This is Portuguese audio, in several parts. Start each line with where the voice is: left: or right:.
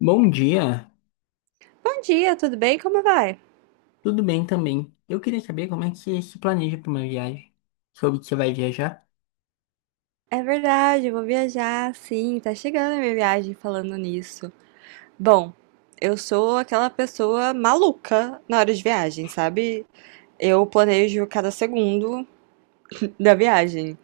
left: Bom dia,
right: Bom dia, tudo bem? Como vai?
left: tudo bem também. Eu queria saber como é que você se planeja para uma viagem. Soube que você vai viajar?
right: É verdade, eu vou viajar, sim, tá chegando a minha viagem falando nisso. Bom, eu sou aquela pessoa maluca na hora de viagem, sabe? Eu planejo cada segundo da viagem.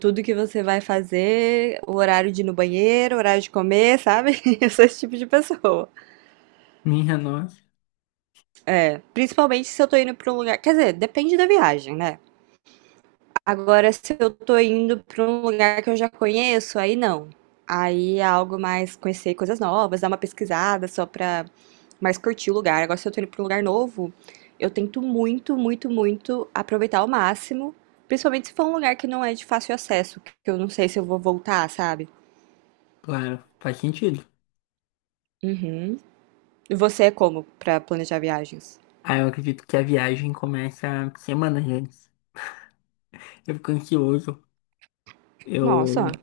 right: Tudo que você vai fazer, o horário de ir no banheiro, o horário de comer, sabe? Eu sou esse tipo de pessoa.
left: Minha nossa,
right: Principalmente se eu tô indo pra um lugar. Quer dizer, depende da viagem, né? Agora, se eu tô indo pra um lugar que eu já conheço, aí não. Aí é algo mais conhecer coisas novas, dar uma pesquisada só pra mais curtir o lugar. Agora, se eu tô indo pra um lugar novo, eu tento muito, muito, muito aproveitar ao máximo, principalmente se for um lugar que não é de fácil acesso, que eu não sei se eu vou voltar, sabe?
left: claro, faz sentido.
right: Uhum. E você é como pra planejar viagens?
left: Ah, eu acredito que a viagem começa semanas antes. Eu fico ansioso,
right: Nossa,
left: eu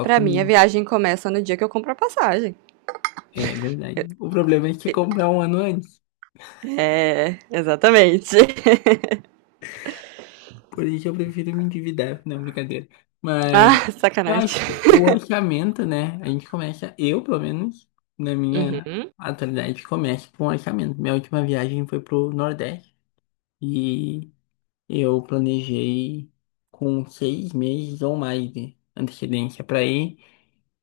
right: pra mim a
left: no...
right: viagem começa no dia que eu compro a passagem.
left: É verdade. O problema é que você comprar um ano antes.
right: É, exatamente.
left: Por isso eu prefiro me endividar, não, brincadeira. Mas
right: Ah,
left: eu acho
right: sacanagem.
left: que o orçamento, né? A gente começa, eu pelo menos, na minha
right: Uhum.
left: atualidade, começo com orçamento. Minha última viagem foi pro Nordeste e eu planejei com 6 meses ou mais de antecedência para ir,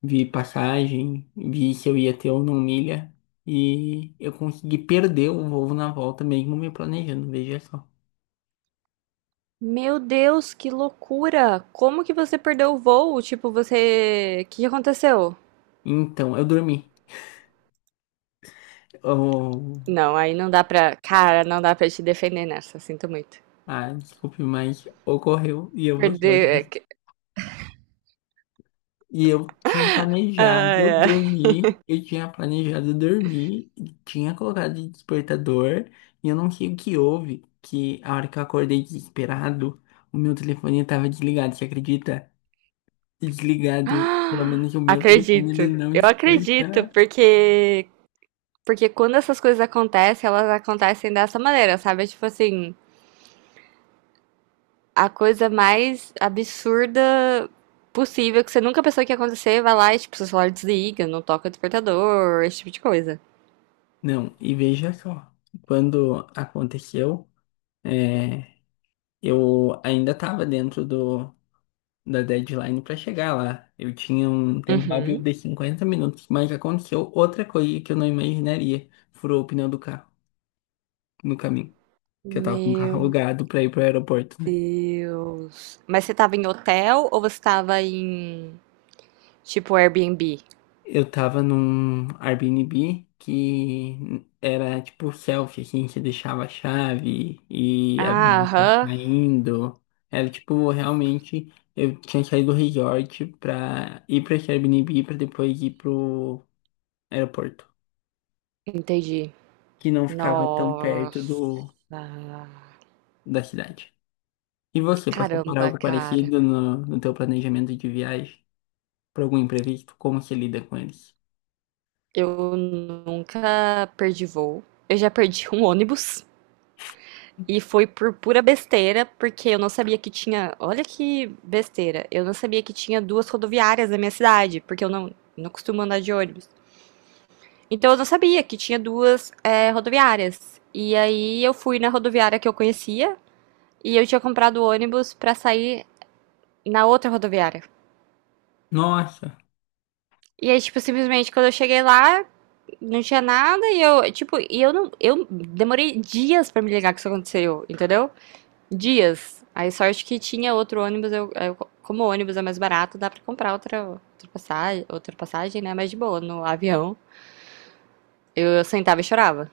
left: vi passagem, vi se eu ia ter ou não milha. E eu consegui perder o voo na volta, mesmo me planejando, veja só.
right: Meu Deus, que loucura! Como que você perdeu o voo? Tipo, você. O que que aconteceu?
left: Então, eu dormi. Eu
right: Não, aí não dá pra. Cara, não dá pra te defender nessa, sinto muito.
left: Ah, desculpe, mas ocorreu e eu vou ser
right: Perder.
left: honesto. E eu tinha
right: Ai,
left: planejado
right: ai.
left: dormir, eu tinha planejado dormir, tinha colocado de despertador, e eu não sei o que houve, que a hora que eu acordei desesperado, o meu telefone estava desligado, você acredita? Desligado, pelo menos o meu telefone ele
right: Acredito.
left: não
right: Eu acredito,
left: desperta.
right: porque. Porque quando essas coisas acontecem, elas acontecem dessa maneira, sabe? É, tipo assim, a coisa mais absurda possível que você nunca pensou que ia acontecer, vai lá e, tipo, seu celular desliga, não toca o despertador, esse tipo de coisa.
left: Não, e veja só, quando aconteceu, é, eu ainda estava dentro do da deadline para chegar lá. Eu tinha um tempo hábil
right: Uhum.
left: de 50 minutos, mas aconteceu outra coisa que eu não imaginaria. Furou o pneu do carro no caminho, que eu tava com o carro
right: Meu
left: alugado para ir pro aeroporto, né?
right: Deus. Mas você tava em hotel ou você tava em tipo Airbnb?
left: Eu tava num Airbnb que era tipo selfie, assim, você deixava a chave e avisava
right: Ah,
left: que tava
right: aham.
left: saindo. Era tipo, realmente, eu tinha saído do resort pra ir pra esse Airbnb pra depois ir pro aeroporto.
right: Entendi.
left: Que não ficava tão perto
right: Nossa.
left: da cidade. E você, passou por
right: Caramba,
left: algo
right: cara.
left: parecido no teu planejamento de viagem? Por algum imprevisto? Como você lida com eles?
right: Eu nunca perdi voo. Eu já perdi um ônibus e foi por pura besteira, porque eu não sabia que tinha. Olha que besteira. Eu não sabia que tinha duas rodoviárias na minha cidade, porque eu não, não costumo andar de ônibus. Então eu não sabia que tinha duas rodoviárias. E aí eu fui na rodoviária que eu conhecia e eu tinha comprado o ônibus pra sair na outra rodoviária.
left: Nossa,
right: E aí, tipo, simplesmente quando eu cheguei lá, não tinha nada e eu, tipo, e eu não, eu demorei dias pra me ligar que isso aconteceu, entendeu? Dias. Aí sorte que tinha outro ônibus, como o ônibus é mais barato, dá pra comprar outra passagem, né? Mas de boa, no avião. Eu sentava e chorava.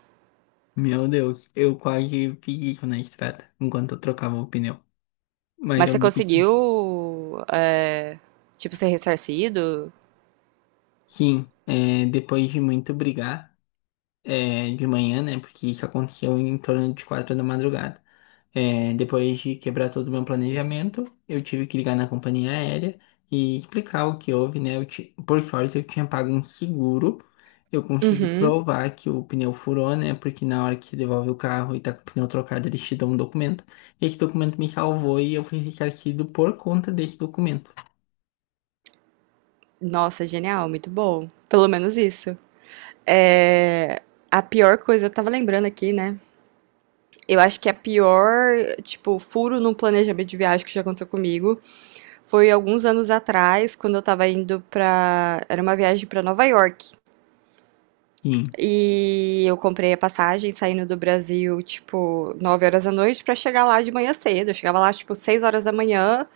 left: meu Deus, eu quase fiz isso na estrada, enquanto eu trocava o pneu. Mas
right: Mas
left: eu
right: você
left: não podia.
right: conseguiu, é, tipo, ser ressarcido?
left: Sim, é, depois de muito brigar, é, de manhã, né? Porque isso aconteceu em torno de 4 da madrugada. É, depois de quebrar todo o meu planejamento, eu tive que ligar na companhia aérea e explicar o que houve, né? Por sorte, eu tinha pago um seguro. Eu consegui
right: Uhum.
left: provar que o pneu furou, né? Porque na hora que você devolve o carro e tá com o pneu trocado, eles te dão um documento. Esse documento me salvou e eu fui ressarcido por conta desse documento.
right: Nossa, genial, muito bom. Pelo menos isso. É, a pior coisa, eu tava lembrando aqui, né? Eu acho que a pior, tipo, furo no planejamento de viagem que já aconteceu comigo foi alguns anos atrás, quando eu tava indo pra. Era uma viagem pra Nova York.
left: Sim,
right: E eu comprei a passagem saindo do Brasil, tipo, 9 horas da noite pra chegar lá de manhã cedo. Eu chegava lá, tipo, 6 horas da manhã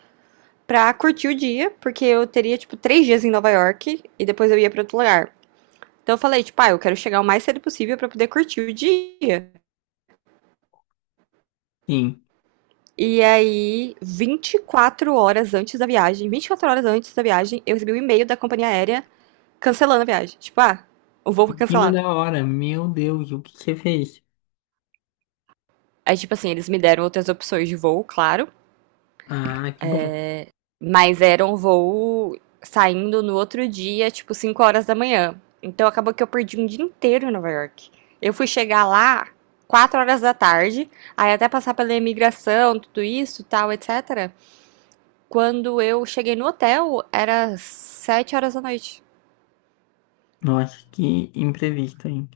right: pra curtir o dia, porque eu teria, tipo, 3 dias em Nova York e depois eu ia pra outro lugar. Então eu falei, tipo, ah, eu quero chegar o mais cedo possível pra poder curtir o dia.
left: sim.
right: E aí, 24 horas antes da viagem, 24 horas antes da viagem, eu recebi um e-mail da companhia aérea cancelando a viagem. Tipo, ah, o voo foi
left: Em cima
right: cancelado.
left: da hora, meu Deus, o que você fez?
right: Aí, tipo assim, eles me deram outras opções de voo, claro.
left: Ah, que bom.
right: Mas era um voo saindo no outro dia, tipo 5 horas da manhã. Então acabou que eu perdi um dia inteiro em Nova York. Eu fui chegar lá 4 horas da tarde, aí até passar pela imigração, tudo isso, tal, etc. Quando eu cheguei no hotel, era 7 horas da noite.
left: Nossa, que imprevisto, hein?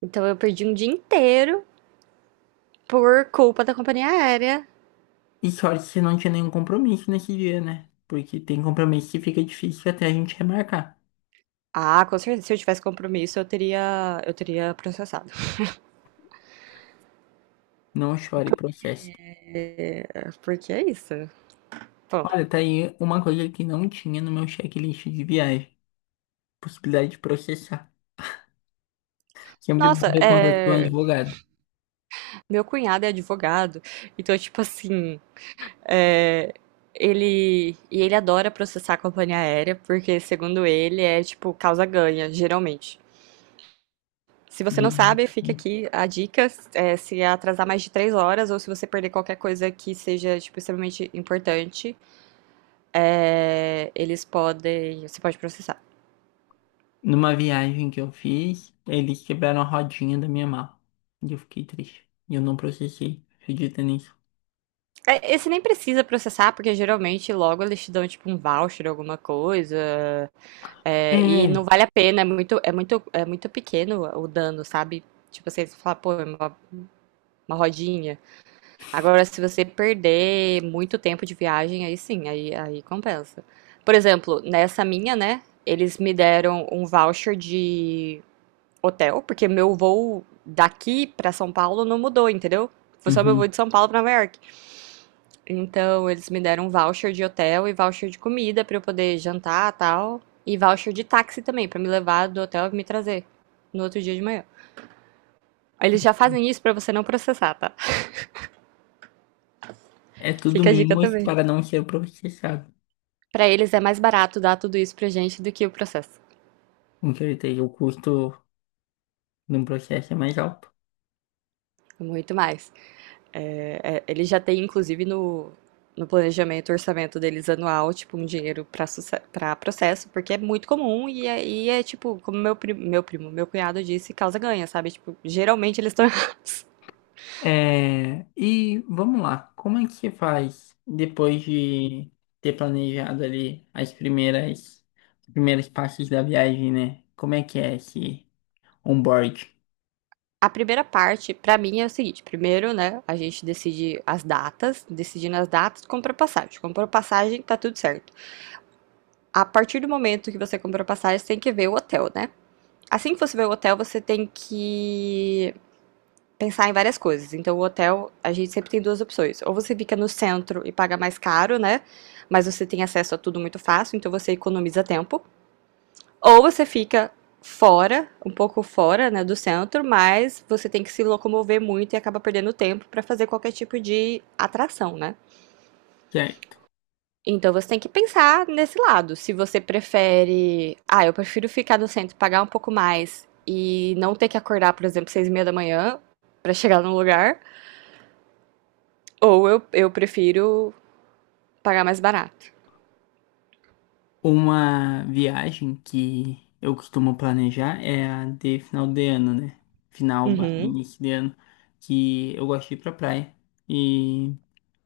right: Então eu perdi um dia inteiro por culpa da companhia aérea.
left: E sorte se não tinha nenhum compromisso nesse dia, né? Porque tem compromisso que fica difícil até a gente remarcar.
right: Ah, com certeza, se eu tivesse compromisso, eu teria processado.
left: Não chore, processo.
right: É, porque é isso. Bom,
left: Olha, tá aí uma coisa que não tinha no meu checklist de viagem. Possibilidade de processar. Sempre bom
right: nossa,
left: ter contato com um
right: é,
left: advogado.
right: meu cunhado é advogado, então, tipo assim, é, ele. E ele adora processar a companhia aérea, porque, segundo ele, é tipo causa-ganha, geralmente. Se você não
left: Geralmente.
right: sabe, fica aqui a dica, é, se atrasar mais de 3 horas ou se você perder qualquer coisa que seja, tipo, extremamente importante, é, eles podem, você pode processar.
left: Numa viagem que eu fiz, eles quebraram a rodinha da minha mala. E eu fiquei triste. E eu não processei. Acredita nisso?
right: É, esse nem precisa processar, porque geralmente logo eles te dão, tipo, um voucher, alguma coisa. É, e não
left: É.
right: vale a pena, é muito, é muito, é muito pequeno o dano, sabe? Tipo, você fala, pô, é uma rodinha. Agora, se você perder muito tempo de viagem, aí sim, aí, aí compensa. Por exemplo, nessa minha, né? Eles me deram um voucher de hotel, porque meu voo daqui pra São Paulo não mudou, entendeu? Foi só meu voo
left: Uhum.
right: de São Paulo pra Nova York. Então, eles me deram um voucher de hotel e voucher de comida pra eu poder jantar, e tal, e voucher de táxi também pra me levar do hotel e me trazer no outro dia de manhã. Eles já fazem isso pra você não processar, tá?
left: É tudo
right: Fica a dica
left: mimos
right: também.
left: para não ser processado.
right: Pra eles é mais barato dar tudo isso pra gente do que o processo.
left: Com certeza, o custo num processo mais alto.
right: Muito mais. É, é, eles já têm, inclusive, no, no planejamento, orçamento deles anual, tipo, um dinheiro para processo, porque é muito comum e é tipo, como meu, meu cunhado disse, causa ganha, sabe? Tipo, geralmente eles estão errados.
left: É, e vamos lá, como é que você faz depois de ter planejado ali os primeiros passos da viagem, né? Como é que é esse onboard?
right: A primeira parte, pra mim, é o seguinte: primeiro, né, a gente decide as datas, decidindo as datas, compra passagem. Comprou passagem, tá tudo certo. A partir do momento que você comprou passagem, você tem que ver o hotel, né? Assim que você ver o hotel, você tem que pensar em várias coisas. Então, o hotel, a gente sempre tem duas opções. Ou você fica no centro e paga mais caro, né? Mas você tem acesso a tudo muito fácil, então você economiza tempo. Ou você fica fora, um pouco fora, né, do centro, mas você tem que se locomover muito e acaba perdendo tempo para fazer qualquer tipo de atração, né?
left: Certo.
right: Então você tem que pensar nesse lado. Se você prefere, ah, eu prefiro ficar no centro, pagar um pouco mais e não ter que acordar, por exemplo, 6h30 da manhã para chegar num lugar, ou eu prefiro pagar mais barato.
left: Uma viagem que eu costumo planejar é a de final de ano, né? Final, barra
right: Uhum.
left: início de ano, que eu gosto de ir pra praia. E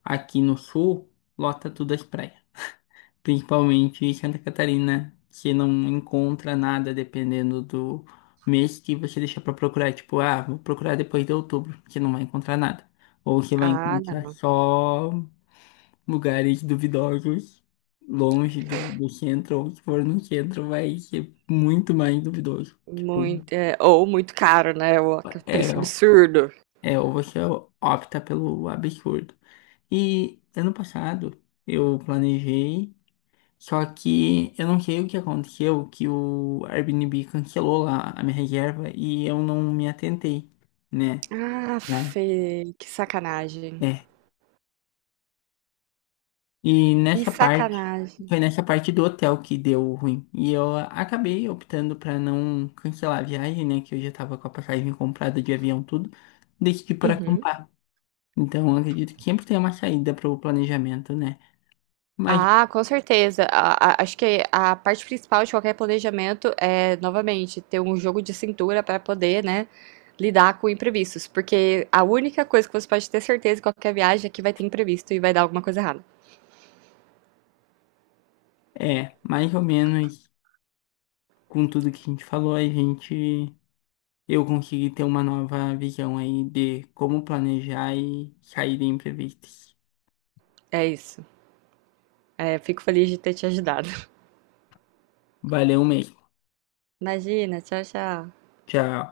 left: aqui no sul, lota tudo as praias. Principalmente em Santa Catarina, que não encontra nada dependendo do mês que você deixar para procurar. Tipo, ah, vou procurar depois de outubro, que não vai encontrar nada. Ou você vai
right: Ah,
left: encontrar
right: não.
left: só lugares duvidosos, longe do centro, ou se for no centro, vai ser muito mais duvidoso.
right: Muito, é, ou muito caro, né? O
left: É,
right: preço absurdo.
left: ou você opta pelo absurdo. E ano passado, eu planejei. Só que eu não sei o que aconteceu, que o Airbnb cancelou lá a minha reserva e eu não me atentei, né?
right: Ah,
left: Lá.
right: Fê, que sacanagem.
left: É. E
right: Que
left: nessa parte,
right: sacanagem.
left: foi nessa parte do hotel que deu ruim. E eu acabei optando pra não cancelar a viagem, né? Que eu já tava com a passagem comprada de avião, tudo. Decidi por
right: Uhum.
left: acampar. Então, eu acredito que sempre tem uma saída pro planejamento, né? Mas
right: Ah, com certeza. Acho que a parte principal de qualquer planejamento é, novamente, ter um jogo de cintura para poder, né, lidar com imprevistos. Porque a única coisa que você pode ter certeza em qualquer viagem é que vai ter imprevisto e vai dar alguma coisa errada.
left: é, mais ou menos com tudo que a gente falou, a gente eu consegui ter uma nova visão aí de como planejar e sair de imprevistos.
right: É isso. É, fico feliz de ter te ajudado.
left: Valeu mesmo.
right: Imagina, tchau, tchau.
left: Tchau.